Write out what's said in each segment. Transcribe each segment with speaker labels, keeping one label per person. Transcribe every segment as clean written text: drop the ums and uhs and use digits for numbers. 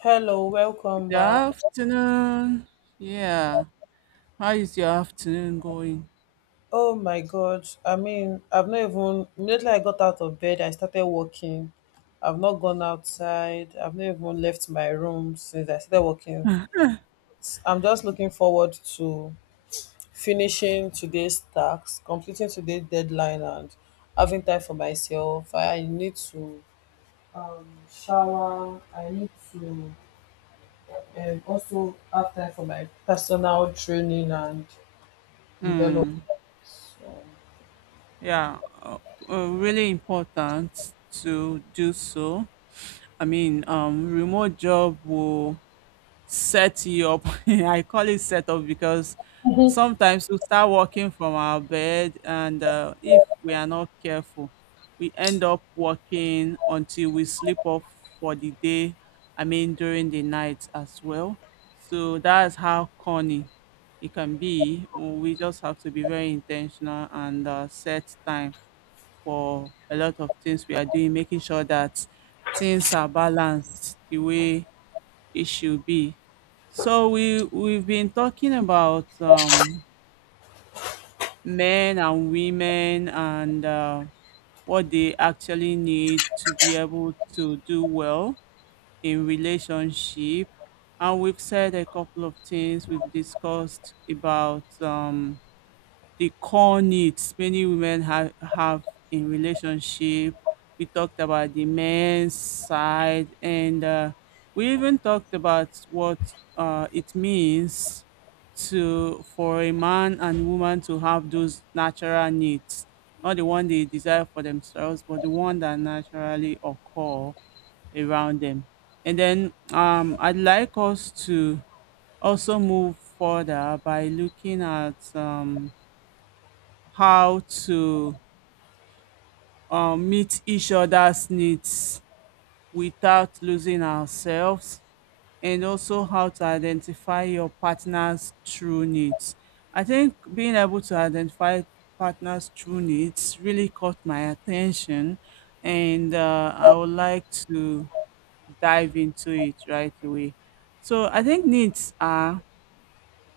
Speaker 1: Hello, welcome
Speaker 2: Good
Speaker 1: back.
Speaker 2: afternoon. Yeah. How is your afternoon going?
Speaker 1: Oh my God. I've not even, immediately I got out of bed, I started walking. I've not gone outside. I've not even left my room since I started walking. I'm just looking forward to finishing today's task, completing today's deadline, and having time for myself. I need to shower. I need to also have time for my personal training and development.
Speaker 2: Hmm. Yeah. Really important to do so. I mean, remote job will set you up. I call it set up because sometimes we start working from our bed, and if we are not careful, we end up working until we sleep off for the day. I mean, during the night as well. So that's how corny it can be. We just have to be very intentional and set time for a lot of things we are doing, making sure that things are balanced the way it should be. So we've been talking about men and women and what they actually need to be able to do well in relationship, and we've said a couple of things. We've discussed about the core needs many women have in relationship. We talked about the men's side, and we even talked about what it means to for a man and woman to have those natural needs, not the one they desire for themselves, but the one that naturally occur around them. And then I'd like us to also move further by looking at how to meet each other's needs without losing ourselves, and also how to identify your partner's true needs. I think being able to identify partner's true needs really caught my attention, and I would like to dive into it right away. So I think needs are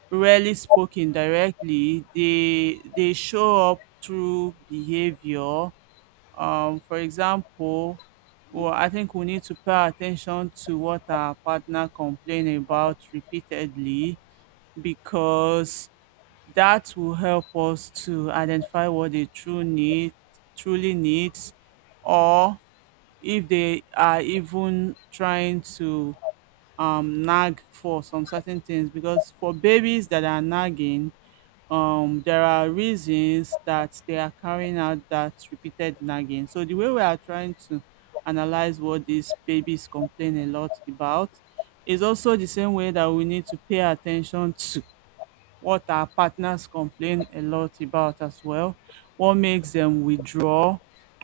Speaker 2: rarely spoken directly. They show up through behavior. For example, well, I think we need to pay attention to what our partner complain about repeatedly because that will help us to identify what truly needs, or if they are even trying to nag for some certain things. Because for babies that are nagging, there are reasons that they are carrying out that repeated nagging. So the way we are trying to analyze what these babies complain a lot about is also the same way that we need to pay attention to what our partners complain a lot about as well, what makes them withdraw,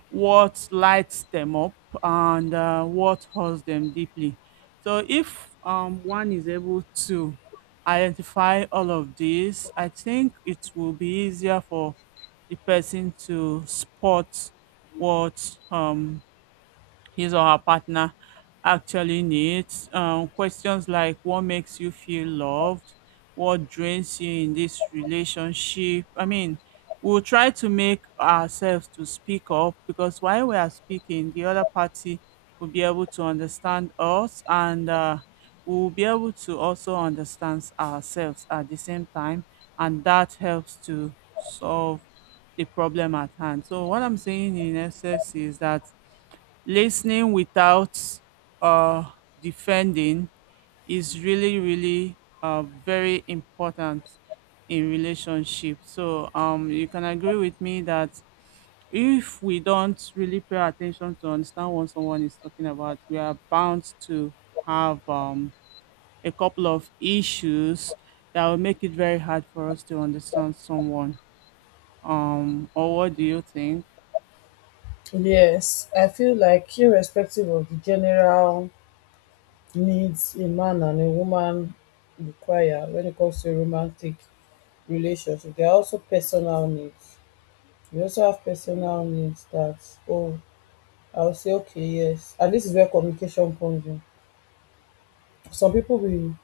Speaker 2: what lights them up, and what hurts them deeply. So, if one is able to identify all of these, I think it will be easier for the person to spot what his or her partner actually needs. Questions like what makes you feel loved, what drains you in this relationship. I mean, we'll try to make ourselves to speak up because while we are speaking, the other party will be able to understand us and we'll be able to also understand ourselves at the same time. And that helps to solve the problem at hand. So, what I'm saying in essence is that listening without uh, defending is really very important in relationship. So you can agree with me that if we don't really pay attention to understand what someone is talking about, we are bound to have a couple of issues that will make it very hard for us to understand someone, or what do you think?
Speaker 1: Yes, I feel like irrespective of the general needs a man and a woman require when it comes to a romantic relationship, there are also personal needs. We also have personal needs that, oh, I'll say, okay, yes. And this is where communication comes in. Some people will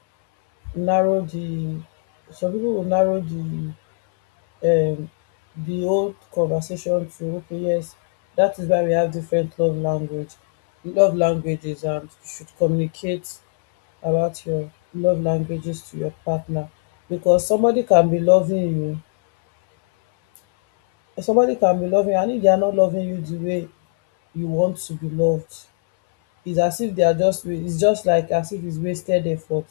Speaker 1: narrow the, some people will narrow um the whole conversation to okay, yes, that is why we have different love languages, and you should communicate about your love languages to your partner, because somebody can be loving you, and if they are not loving you the way you want to be loved, it's as if they are just it's just like as if it's wasted effort.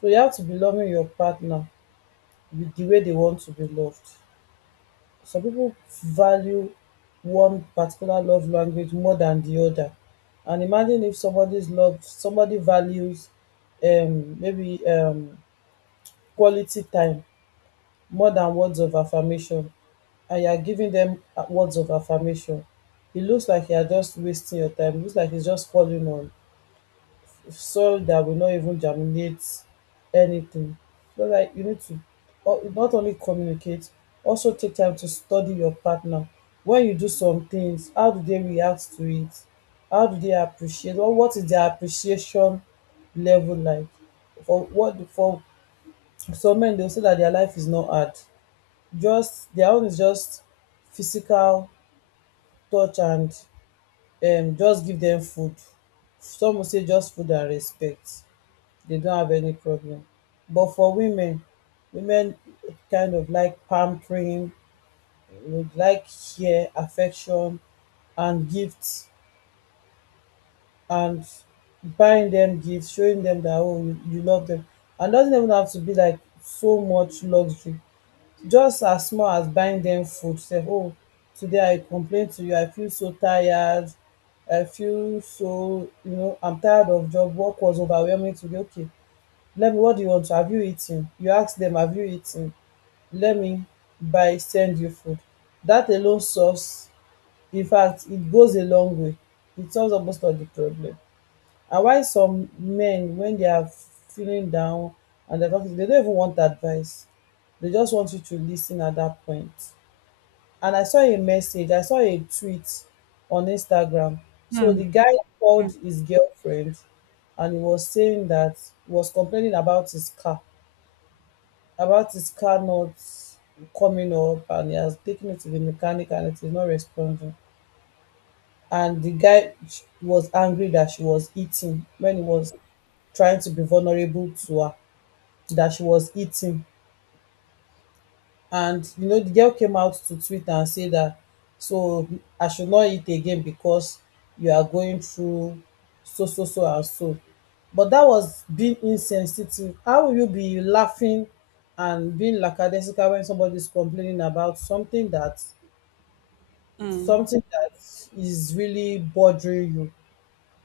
Speaker 1: So you have to be loving your partner with the way they want to be loved. Some people value one particular love language more than the other. And imagine if somebody values maybe quality time more than words of affirmation, and you are giving them words of affirmation, it looks like you are just wasting your time, it looks like it's just falling on soil that will not even germinate anything. So like you need to not only communicate, also take time to study your partner. When you do some things, how do they react to it? How do they appreciate, or what is their appreciation level like? For some men, they'll say that their life is not hard. Just their own is just physical touch and just give dem food. Some will say just food and respect. They don't have any problem. But for women, women kind of like pampering, would like care, affection, and gifts, and buying them gifts, showing them that oh you, you love them, and doesn't even have to be like so much luxury. Just as small as buying them food. Say oh, today I complain to you, I feel so tired, I feel so I'm tired of job. Work was overwhelming today. Okay, Let me what do you want to have, you eaten? You ask dem have you eaten? Let me buy send you food. Dat alone solves, in fact it goes a long way. It solves almost all the problem. And why some men wen they are feeling down and dem don dey no even want advice. They just want you to lis ten at dat point. And I saw a tweet on Instagram. So
Speaker 2: Mm.
Speaker 1: the guy
Speaker 2: Mm.
Speaker 1: called his girlfriend, and he was saying dat he was complaining about his car not coming up, and he has taken it to the mechanic and it is not responding. And the guy was angry that she was eating when he was trying to be vulnerable to her, that she was eating. And you know, the girl came out to Twitter and said that, so I should not eat again because you are going through so so so and so. But that was being insensitive. How will you be laughing and being lackadaisical when somebody is complaining about
Speaker 2: Mm.
Speaker 1: something that is really bothering you?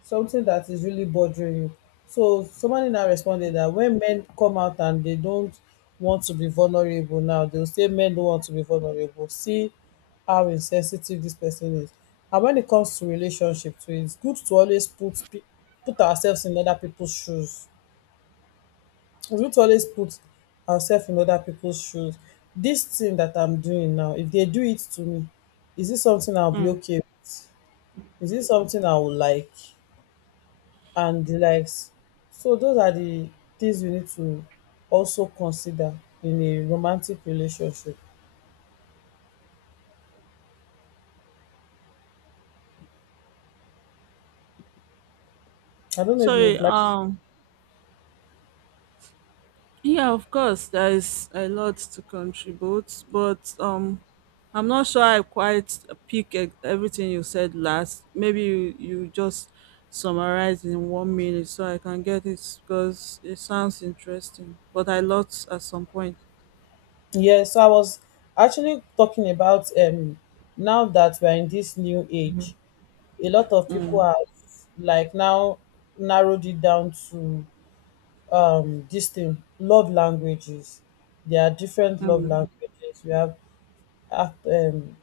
Speaker 1: Something that is really bothering you. So somebody now responded that when men come out and they don't want to be vulnerable now, they'll say men don't want to be vulnerable. See how insensitive this person is. And when it comes to relationship too, it's good to always put ourselves in other people's shoes. It's good to always put ourselves in other people's shoes. This thing that I'm doing now, if they do it to me, is this something I'll be
Speaker 2: Mm.
Speaker 1: okay with? Is this something I will like? And the likes. So those are the things we need to also consider in a romantic relationship. I don't know if you
Speaker 2: So,
Speaker 1: would like.
Speaker 2: um Yeah, of course, there is a lot to contribute, but I'm not sure I quite pick everything you said last. Maybe you just summarize in one minute so I can get it because it sounds interesting. But I lost at some point.
Speaker 1: Yeah, so I was actually talking about now that we're in this new age, a lot of people are like now narrowed it down to this thing, love languages. There are different love
Speaker 2: Mm.
Speaker 1: languages. We have act, um,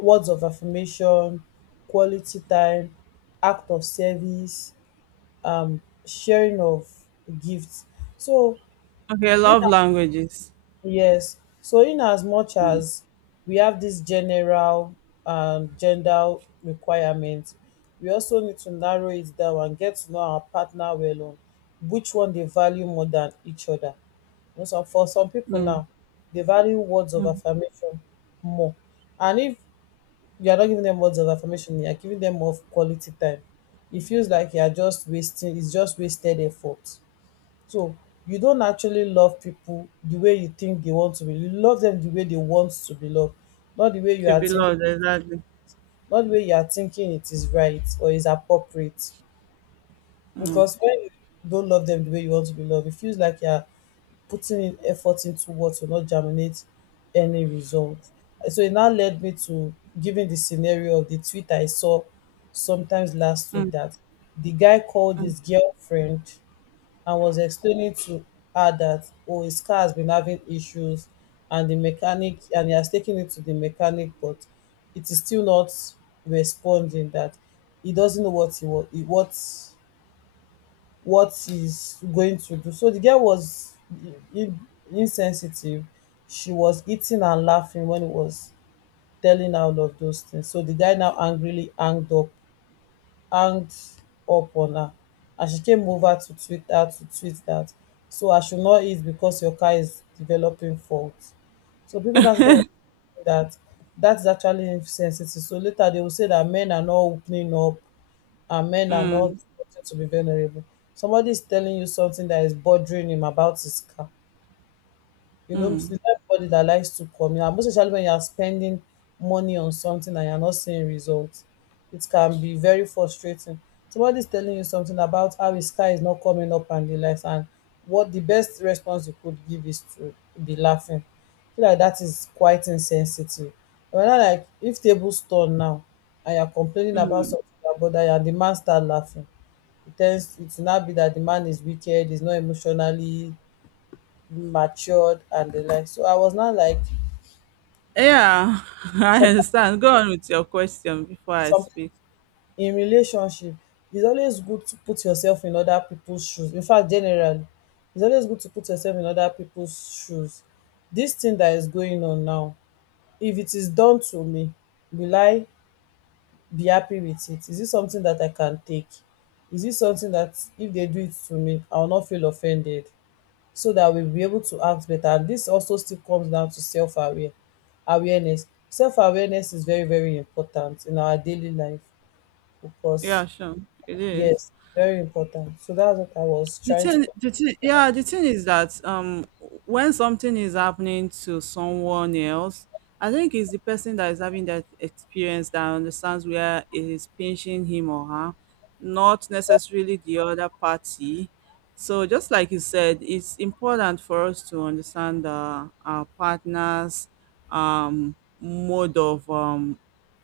Speaker 1: words of affirmation, quality time, act of service, sharing of gifts. So
Speaker 2: Okay, I
Speaker 1: in
Speaker 2: love languages.
Speaker 1: yes, so in as much
Speaker 2: Mm.
Speaker 1: as we have this general gender requirement, we also need to narrow it down and get to know our partner well on which one they value more than each other. You know, so for some people
Speaker 2: Mm.
Speaker 1: now, they value words of
Speaker 2: Mm.
Speaker 1: affirmation more. And if you are not giving them words of affirmation, you are giving them more of quality time, it feels like you are just it's just wasted effort. So you don't actually love people the way you think they want to be. You love them the way they want to be loved, not the way you
Speaker 2: To
Speaker 1: are
Speaker 2: be
Speaker 1: think,
Speaker 2: loved, exactly.
Speaker 1: not the way you are thinking it is right or is appropriate. Because when you don't love them the way you want to be loved, it feels like you are putting in effort into what will not germinate any result. And so it now led me to giving the scenario of the tweet I saw sometimes last week,
Speaker 2: Mm.
Speaker 1: that the guy called
Speaker 2: Mm.
Speaker 1: his girlfriend and was explaining to her that oh, his car has been having issues, and the mechanic and he has taken it to the mechanic, but it is still not responding, that he doesn't know what he's going to do. So the girl was in- insensitive, she was eating and laughing when he was telling her all of those things. So the guy now angrily hanged up on her, and she came over to Twitter to tweet that, so I should not eat because your car is developing fault. So people now started realizing that that's actually insensitive. So later they will say that men are not opening up and men are not wanting to be vulnerable. Somebody is telling you something that is bothering him about his car. You know, it's not everybody that likes to commit, and most especially when you are spending money on something and you're not seeing results. It can be very frustrating. Somebody is telling you something about how his car is not coming up and the likes, and what the best response you could give is to be laughing. I feel like that is quite insensitive. But not like, if tables turn now and you're complaining about something about that bother you and the man start laughing, it tends it will not be that the man is wicked, he's not emotionally matured and the like. So I was not like
Speaker 2: Yeah, I
Speaker 1: some
Speaker 2: understand. Go on with your question before I
Speaker 1: some
Speaker 2: speak.
Speaker 1: in relationship. It's always good to put yourself in other people's shoes. In fact, generally, it's always good to put yourself in other people's shoes. This thing that is going on now, if it is done to me, will I be happy with it? Is it something that I can take? Is it something that if they do it to me, I will not feel offended? So that we'll be able to act better. And this also still comes down to self aware awareness. Self awareness is very, very important in our daily life because
Speaker 2: Yeah, sure. It is.
Speaker 1: yes, very important. So that's what I was
Speaker 2: The
Speaker 1: trying to
Speaker 2: thing,
Speaker 1: co-
Speaker 2: the thing, yeah, the thing is that when something is happening to someone else, I think it's the person that is having that experience that understands where it is pinching him or her, not necessarily the other party. So just like you said, it's important for us to understand our partner's mode of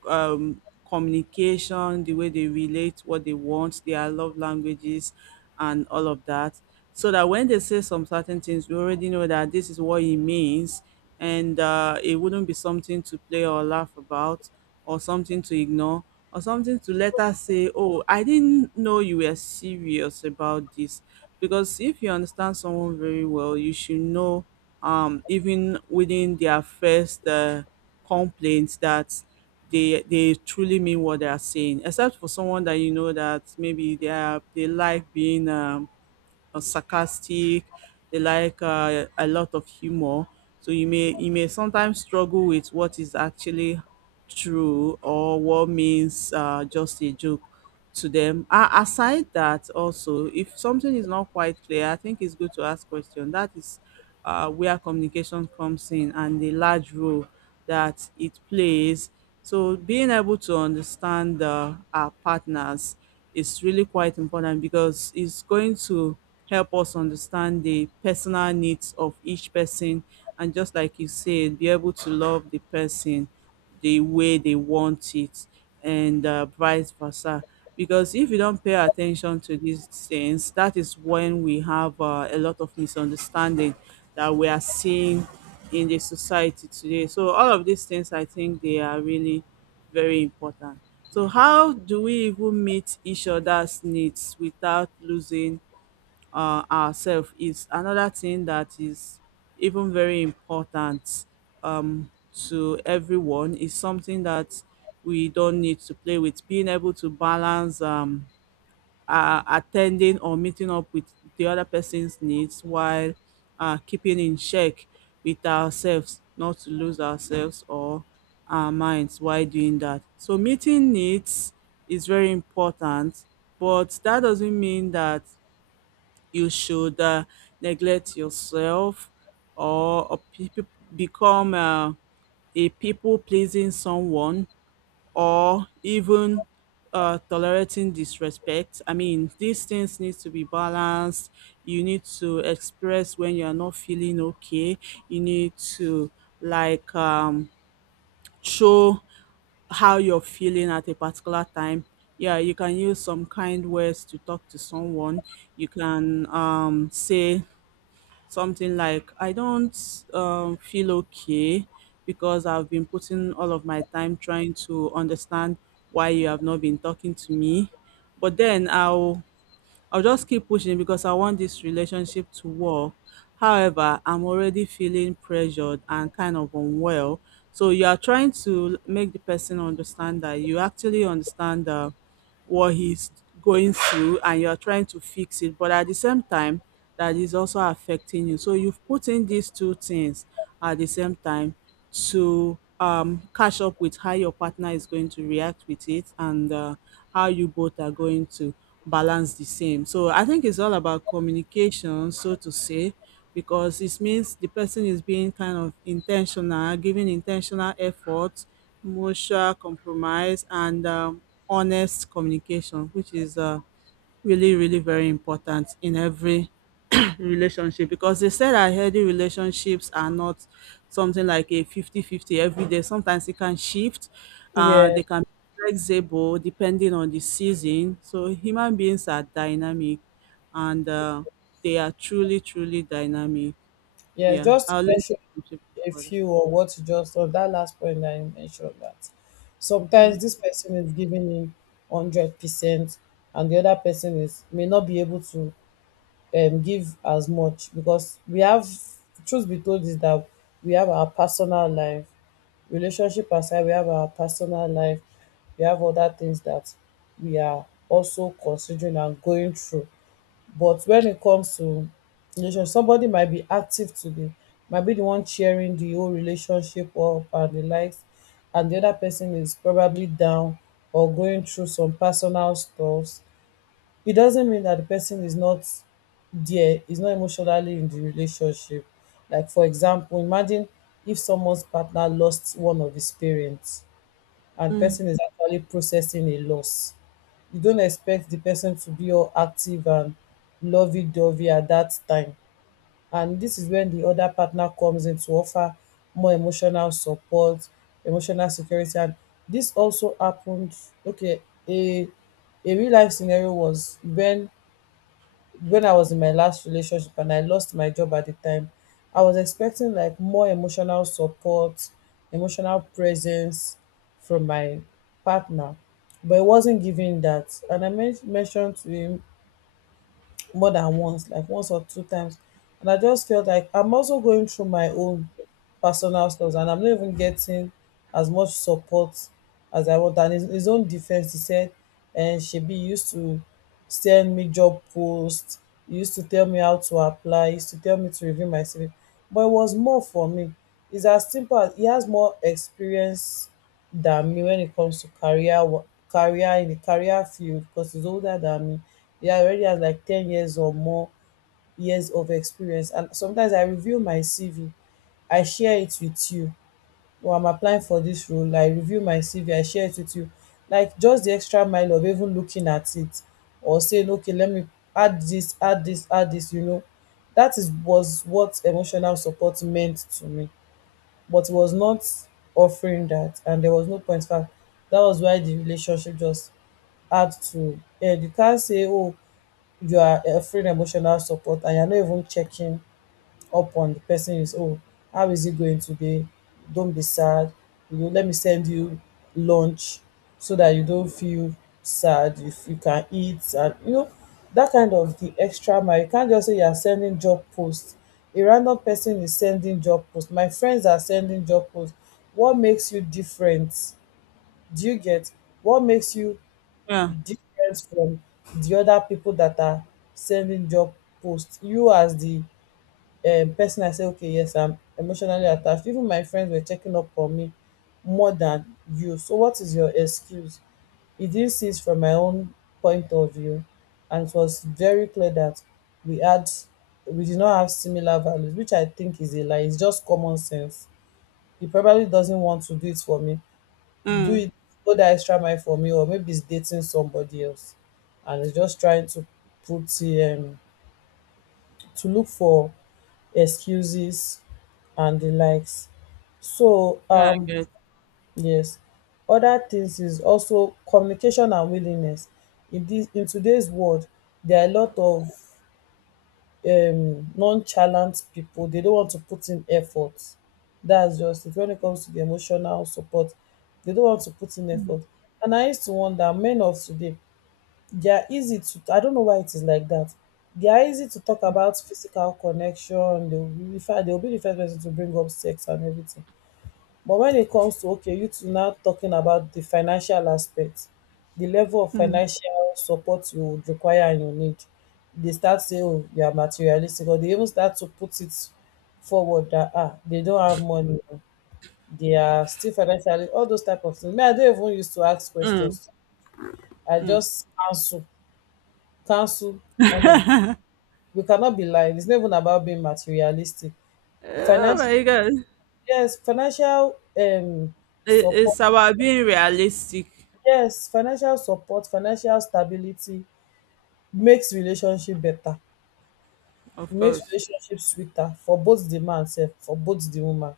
Speaker 2: um, communication, the way they relate, what they want, their love languages and all of that. So that when they say some certain things, we already know that this is what it means, and it wouldn't be something to play or laugh about, or something to ignore, or something to let us say, "Oh, I didn't know you were serious about this." Because if you understand someone very well, you should know, even within their first complaints, that they truly mean what they are saying, except for someone that you know that maybe they like being sarcastic, they like a lot of humor, so you may sometimes struggle with what is actually true or what means just a joke to them. Aside that, also, if something is not quite clear, I think it's good to ask question. That is where communication comes in and the large role that it plays. So, being able to understand our partners is really quite important, because it's going to help us understand the personal needs of each person and, just like you said, be able to love the person the way they want it, and vice versa. Because if you don't pay attention to these things, that is when we have a lot of misunderstanding that we are seeing in the society today. So all of these things, I think they are really very important. So how do we even meet each other's needs without losing ourselves is another thing that is even very important, um, to everyone. Is something that we don't need to play with. Being able to balance attending or meeting up with the other person's needs while keeping in check with ourselves, not to lose ourselves or our minds while doing that. So, meeting needs is very important, but that doesn't mean that you should neglect yourself or become a people pleasing someone, or even tolerating disrespect. I mean, these things need to be balanced. You need to express when you are not feeling okay. You need to, like, show how you're feeling at a particular time. Yeah, you can use some kind words to talk to someone. You can say something like, I don't feel okay because I've been putting all of my time trying to understand why you have not been talking to me, but then I'll just keep pushing because I want this relationship to work. However, I'm already feeling pressured and kind of unwell. So you are trying to make the person understand that you actually understand what he's going through and you're trying to fix it. But at the same time, that is also affecting you. So you've put in these two things at the same time to catch up with how your partner is going to react with it and how you both are going to balance the same. So I think it's all about communication, so to say, because it means the person is being kind of intentional, giving intentional effort, mutual compromise, and honest communication, which is really, really very important in every relationship, because they said that healthy relationships are not something like a 50-50 every day. Sometimes it can shift,
Speaker 1: yeah,
Speaker 2: they can be flexible depending on the season. So, human beings are dynamic, and they are truly, truly dynamic.
Speaker 1: yeah,
Speaker 2: Yeah,
Speaker 1: Just to
Speaker 2: I'll let you
Speaker 1: mention
Speaker 2: contribute
Speaker 1: a
Speaker 2: further.
Speaker 1: few or what you just on that last point that you mentioned, that sometimes this person is giving me 100% and the other person is may not be able to give as much because we have, truth be told is that we have our personal life, relationship aside, we have our personal life, we have other things that we are also considering and going through. But when it comes to relationship, somebody might be active today, might be the one cheering the whole relationship up and the likes, and the other person is probably down or going through some personal stuff. It doesn't mean that the person is not, there is not emotionally in the relationship. Like, for example, imagine if someone's partner lost one of his parents and
Speaker 2: Mm.
Speaker 1: person is actually processing a loss, you don't expect the person to be all active and lovey-dovey at that time. And this is when the other partner comes in to offer more emotional support, emotional security. And this also happened, okay, a a real life scenario was when I was in my last relationship and I lost my job at the time, I was expecting like more emotional support, emotional presence from my partner, but it wasn't giving that. And I mentioned to him more than once, like once or two times. And I just felt like I'm also going through my own personal stuff and I'm not even getting as much support as I want. And his own defense, he said, and she be used to send me job posts, he used to tell me how to apply, he used to tell me to review my CV. But it was more for me. It's as simple as he has more experience than me when it comes to career career in the career field because he's older than me. He already has like 10 years or more years of experience. And sometimes I review my CV, I share it with you. Or I'm applying for this role, I review my CV, I share it with you. Like just the extra mile of even looking at it or saying, okay, let me add this, add this, add this, you know. That is was what emotional support meant to me, but he was not offering that. And there was no point, in fact that was why the relationship just had to end. You can't say, oh, you are offering emotional support and you're not even checking up on the person, is oh, how is it going today, don't be sad, you know, let me send you lunch so that you don't feel sad, if you can eat, and you know, that kind of the extra mile. You can't just say you are sending job posts. A random person is sending job posts. My friends are sending job posts. What makes you different? Do you get? What makes you
Speaker 2: Yeah,
Speaker 1: different from the other people that are sending job posts? You as the person, I say, okay, yes, I'm emotionally attached, even my friends were checking up on me more than you, so what is your excuse? He didn't see it from my own point of view. And it was very clear that we had, we did not have similar values, which I think is a lie, it's just common sense. He probably doesn't want to do it for me, do
Speaker 2: mm.
Speaker 1: it, go that extra mile for me. Or maybe he's dating somebody else and he's just trying to put to look for excuses and the likes. So
Speaker 2: Yeah, I get.
Speaker 1: yes, other things is also communication and willingness. In this, in today's world, there are a lot of nonchalant people. They don't want to put in effort. That's just it. When it comes to the emotional support, they don't want to put in effort. And I used to wonder, men of today, they are easy to, I don't know why it is like that, they are easy to talk about physical connection, they'll be refer they'll be the first person to bring up sex and everything. But when it comes to okay, you two now talking about the financial aspect, the level of
Speaker 2: Mm.
Speaker 1: financial support you would require and you need, they start saying, oh, you are materialistic, or they even start to put it forward that, ah, they don't have money, oh, they are still financially, all those type of things, me I don't even used to ask
Speaker 2: Mm.
Speaker 1: questions, I just answer. Cancel on the, we cannot be lying. It's not even about being materialistic.
Speaker 2: Oh
Speaker 1: Financial,
Speaker 2: my god,
Speaker 1: yes, financial
Speaker 2: it,
Speaker 1: support.
Speaker 2: it's about being realistic.
Speaker 1: Yes, financial support, financial stability makes relationship better. It
Speaker 2: Of
Speaker 1: makes
Speaker 2: course.
Speaker 1: relationship sweeter for both the man self, for both the woman.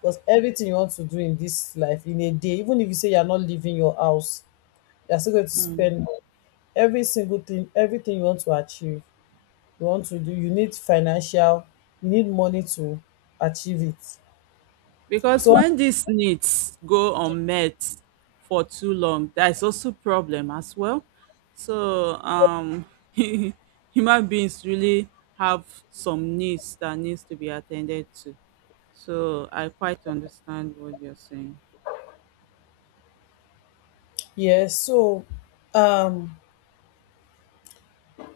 Speaker 1: Because everything you want to do in this life in a day, even if you say you're not leaving your house, you're still going to spend every single thing. Everything you want to achieve, you want to do, you need financial, you need money to achieve it.
Speaker 2: Because
Speaker 1: So
Speaker 2: when these needs go unmet for too long, there is also problem as well. So human beings really have some needs that needs to be attended to. So I quite understand what you're saying.
Speaker 1: yes, so um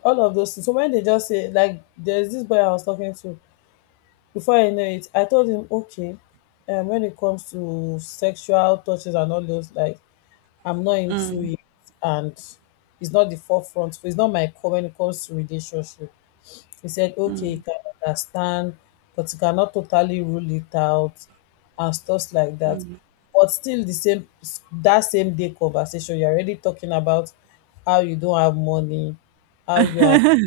Speaker 1: all of those things. So when they just say, like, there's this boy I was talking to, before I know it, I told him, okay, when it comes to sexual touches and all those, like, I'm not into it, and it's not the forefront, it's not my core when it comes to relationship. He said, okay, you can understand, but you cannot totally rule it out and stuff like that. But still the same, that same day conversation, you're already talking about how you don't have money, how you are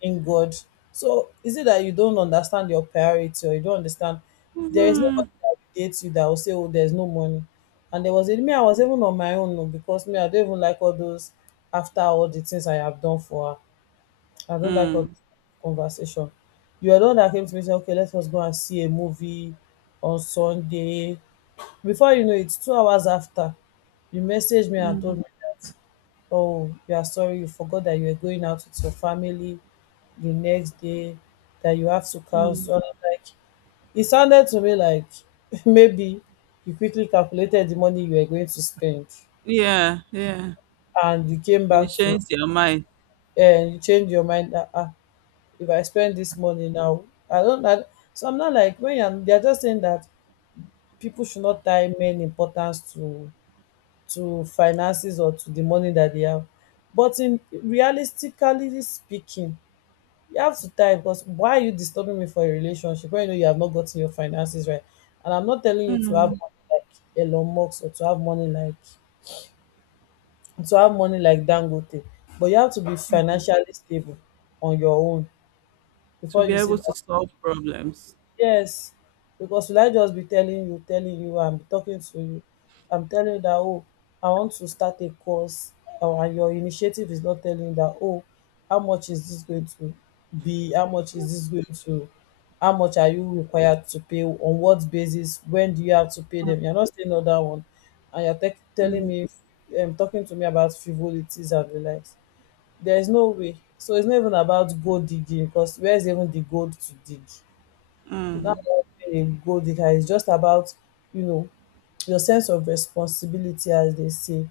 Speaker 1: in God. So is it that you don't understand your priority or you don't understand, there is
Speaker 2: Mhm.
Speaker 1: nobody that will date you that will say, oh, there's no money. And there was a me, I was even on my own, oh, because me, I don't even like all those, after all the things I have done for her. I don't like all
Speaker 2: Mm,
Speaker 1: this conversation. You are the one that came to me say, okay, let us go and see a movie on Sunday. Before you know it, 2 hours after, you messaged me and told
Speaker 2: mm,
Speaker 1: me that, oh, you are sorry, you forgot that you were going out with your family the next day, that you have to
Speaker 2: mm.
Speaker 1: cancel. And I'm like, it sounded to me like maybe you quickly calculated the money you were going to spend
Speaker 2: Yeah, yeah.
Speaker 1: and you came
Speaker 2: It
Speaker 1: back to,
Speaker 2: changes your mind.
Speaker 1: and you changed your mind. If I spend this money now, I don't that. So I'm not like, when I'm, they're just saying that people should not tie men importance to finances or to the money that they have. But in realistically speaking, you have to tie, because why are you disturbing me for a relationship when you know you have not gotten your finances right? And I'm not telling you to have
Speaker 2: Mm.
Speaker 1: money like Elon Musk, or to have money like, to have money like Dangote, but you have to be financially stable on your own
Speaker 2: To
Speaker 1: before
Speaker 2: be
Speaker 1: you say
Speaker 2: able to
Speaker 1: that.
Speaker 2: solve problems.
Speaker 1: Yes, because will I just be telling you, I'm talking to you, I'm telling you that, oh, I want to start a course, or, and your initiative is not telling you that, oh, how much is this going to be? How much is this going to? How much are you required to pay? On what basis? When do you have to pay them? You're not saying all that one, and you're telling me, talking to me about frivolities and the likes. There is no way. So it's not even about gold digging, because where's even the gold to dig without being a goal digger? It's just about, you know, your sense of responsibility, as they say,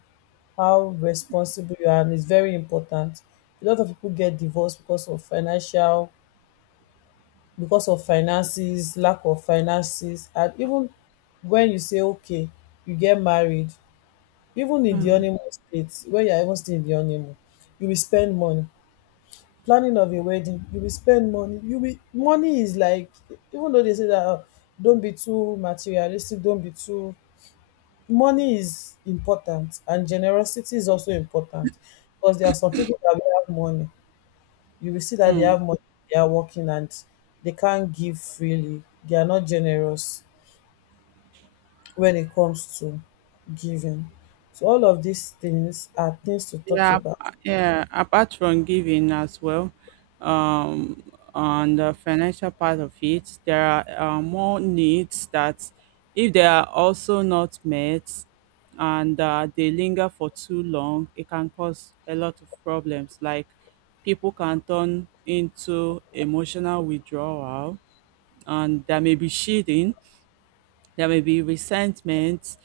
Speaker 1: how responsible you are, and it's very important. A lot of people get divorced because of financial, because of finances, lack of finances. And even when you say, okay, you get married, even in the honeymoon state, when you're even still in the honeymoon, you will spend money planning of a wedding, you will spend money, you will, money is like, even though they say that, oh, don't be too materialistic, don't be too, money is important. And generosity is also important, because there are some people that will have money, you will see that they have money, they are working, and they can't give freely, they are not generous when it comes to giving. So all of these things are things to talk
Speaker 2: Yeah,
Speaker 1: about.
Speaker 2: yeah. Apart from giving as well, um, on the financial part of it, there are more needs that, if they are also not met, and they linger for too long, it can cause a lot of problems. Like, people can turn into emotional withdrawal, and there may be cheating, there may be resentment,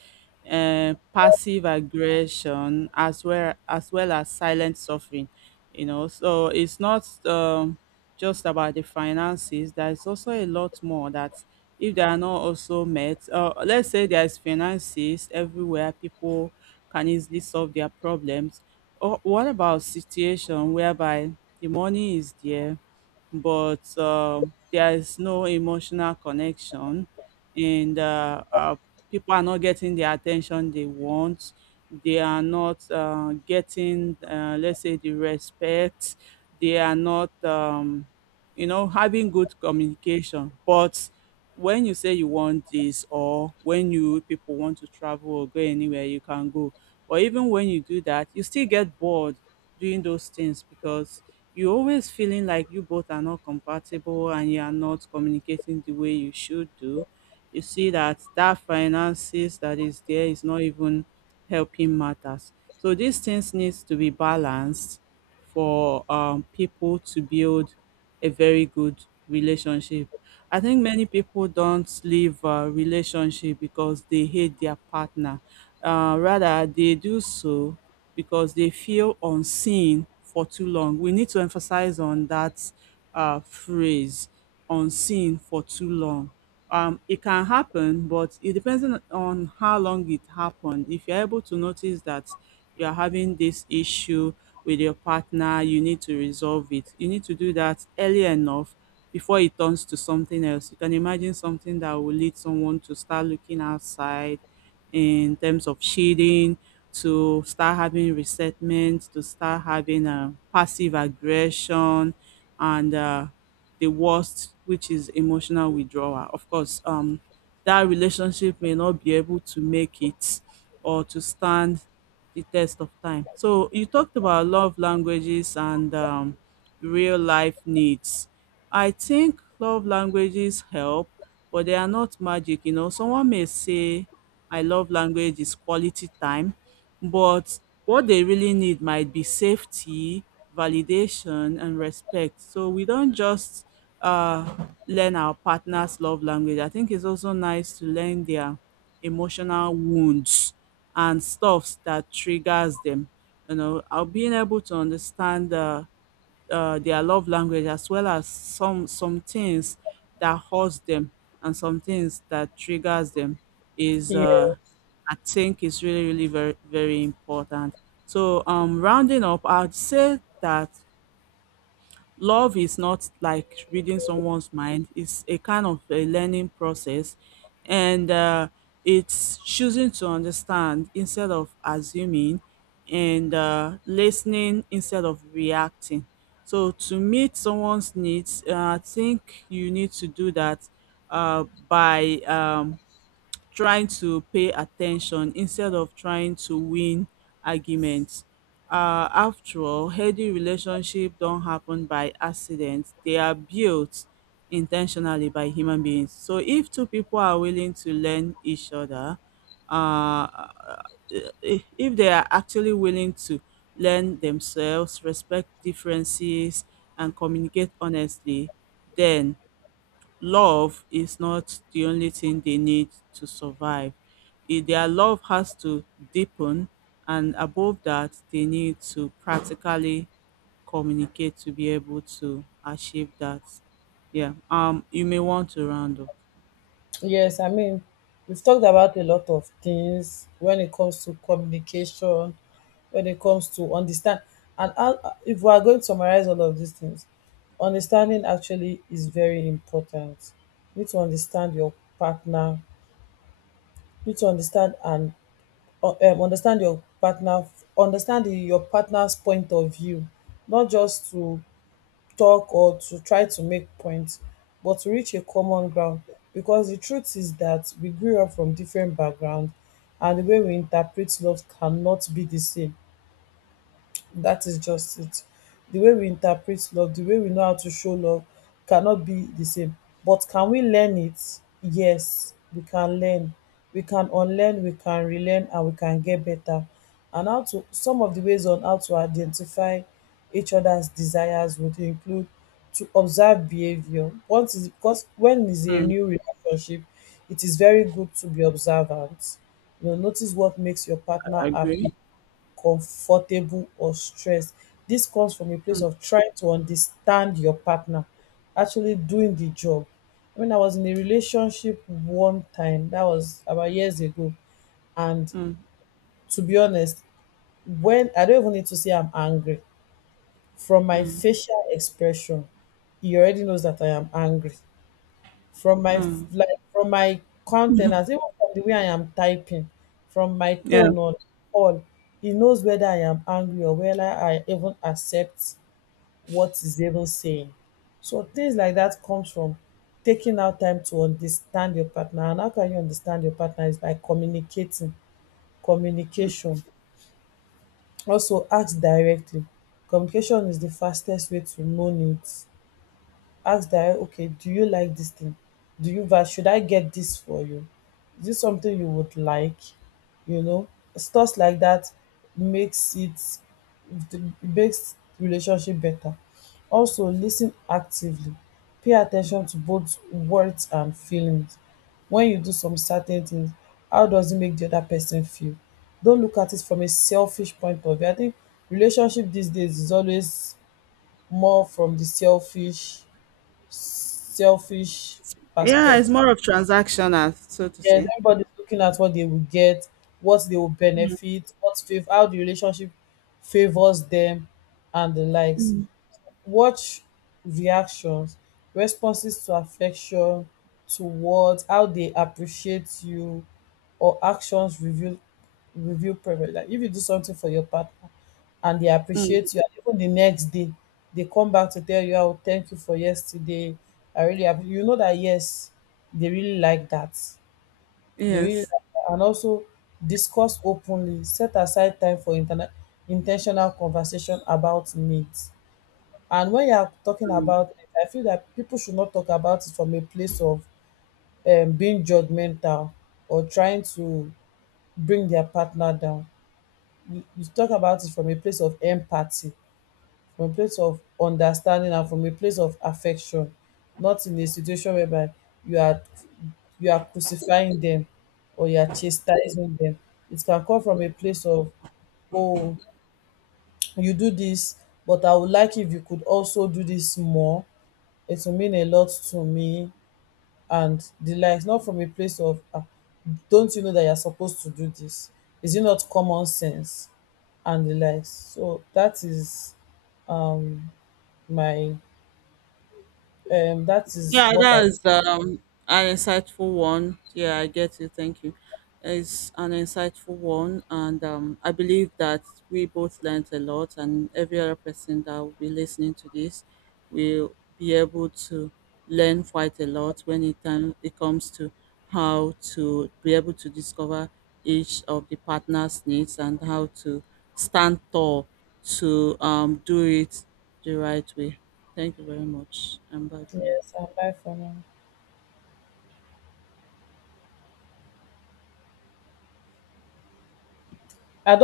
Speaker 2: passive aggression, as well as, well as silent suffering. You know, so it's not just about the finances. There is also a lot more that, if they are not also met, let's say there is finances everywhere, people can easily solve their problems. Or what about situation whereby the money is there, but there is no emotional connection, and people are not getting the attention they want. They are not getting, let's say, the respect. They are not, having good communication. But when you say you want this, or when you people want to travel or go anywhere, you can go. Or even when you do that, you still get bored doing those things because you are always feeling like you both are not compatible and you are not communicating the way you should do. You see that finances that is there is not even helping matters. So these things needs to be balanced for people to build a very good relationship. I think many people don't leave a relationship because they hate their partner. Rather, they do so because they feel unseen for too long. We need to emphasize on that phrase, unseen for too long. It can happen, but it depends on how long it happened. If you're able to notice that you're having this issue with your partner, you need to resolve it. You need to do that early enough before it turns to something else. You can imagine something that will lead someone to start looking outside in terms of shading, to start having resentment, to start having a passive aggression, and the worst, which is emotional withdrawal. Of course, that relationship may not be able to make it or to stand the test of time. So you talked about love languages and real life needs. I think love languages help, but they are not magic. You know, someone may say my love language is quality time, but what they really need might be safety, validation, and respect. So we don't just learn our partner's love language. I think it's also nice to learn their emotional wounds and stuffs that triggers them. Being able to understand their love language as well as some things that hurts them and some things that triggers them is I think is really very important. So rounding up, I'd say that love is not like reading someone's mind. It's a kind of a learning process, and it's choosing to understand instead of assuming, and listening instead of reacting. So to meet someone's needs, I think you need to do that by um, trying to pay attention instead of trying to win arguments. After all, healthy relationship don't happen by accident. They are built intentionally by human beings. So if two people are willing to learn each other, uh, if they are actually willing to learn themselves, respect differences, and communicate honestly, then love is not the only thing they need to survive. Their love has to deepen, and above that, they need to practically communicate to be able to achieve that. Yeah. You may want to round up.
Speaker 1: Yes, I mean, we've talked about a lot of things when it comes to communication, when it comes to understand. And how, if we are going to summarize all of these things, understanding actually is very important. You need to understand your partner. You need to understand and understand your partner, understand your partner's point of view, not just to talk or to try to make points, but to reach a common ground. Because the truth is that we grew up from different backgrounds, and the way we interpret love cannot be the same, that is just it. The way we interpret love, the way we know how to show love, cannot be the same. But can we learn it? Yes, we can learn. We can unlearn, we can relearn, and we can get better. And how to, some of the ways on how to identify each other's desires would include to observe behavior. Once is because when is a
Speaker 2: Mm,
Speaker 1: new relationship, it is very good to be observant. You know, notice what makes your partner happy, comfortable or stressed. This comes from a place of trying to understand your partner, actually doing the job. When I was in a relationship one time, that was about years ago, and
Speaker 2: mm.
Speaker 1: to be honest, when I don't even need to say I'm angry, from my facial expression, he already knows that I am angry, from my like from my countenance, even from the way I am typing, from my
Speaker 2: Yeah.
Speaker 1: tone, on all he knows whether I am angry or whether I even accept what is even saying. So things like that comes from taking out time to understand your partner. And how can you understand your partner is by communicating, communication. Also ask directly, communication is the fastest way to know needs. Ask that, okay, do you like this thing? Do you should I get this for you? Is this something you would like? You know, stuff like that makes it, makes relationship better. Also listen actively, pay attention to both words and feelings. When you do some certain things, how does it make the other person feel? Don't look at it from a selfish point of view. I think relationship these days is always more from the selfish
Speaker 2: Yeah, it's
Speaker 1: perspective.
Speaker 2: more of transactional, so to
Speaker 1: Yes,
Speaker 2: say.
Speaker 1: everybody's looking at what they will get, what they will benefit, what how the relationship favors them, and the likes. Watch reactions, responses to affection, to words, how they appreciate you, or actions reveal preference. Like, if you do something for your partner and they
Speaker 2: Mm.
Speaker 1: appreciate you, and even the next day they come back to tell you how thank you for yesterday, I really you know that yes, they really like that, they really like
Speaker 2: Yes.
Speaker 1: that. And also discuss openly, set aside time for intentional conversation about needs. And when you are talking about it, I feel that people should not talk about it from a place of being judgmental or trying to bring their partner down. You talk about it from a place of empathy, from a place of understanding, and from a place of affection, not in a situation whereby you are, you are crucifying them or you are chastising them. It can come from a place of, oh, you do this, but I would like if you could also do this more. It will mean a lot to me and the likes, not from a place of, ah, don't you know that you're supposed to do this? Is it not common sense? And the likes. So that is um my that is
Speaker 2: Yeah,
Speaker 1: what I,
Speaker 2: that is an insightful one. Yeah, I get you. Thank you. It's an insightful one, and I believe that we both learned a lot, and every other person that will be listening to this will be able to learn quite a lot when it comes to how to be able to discover each of the partner's needs and how to stand tall to do it the right way. Thank you very much, and bye for now.
Speaker 1: yes, and buy for now. I don't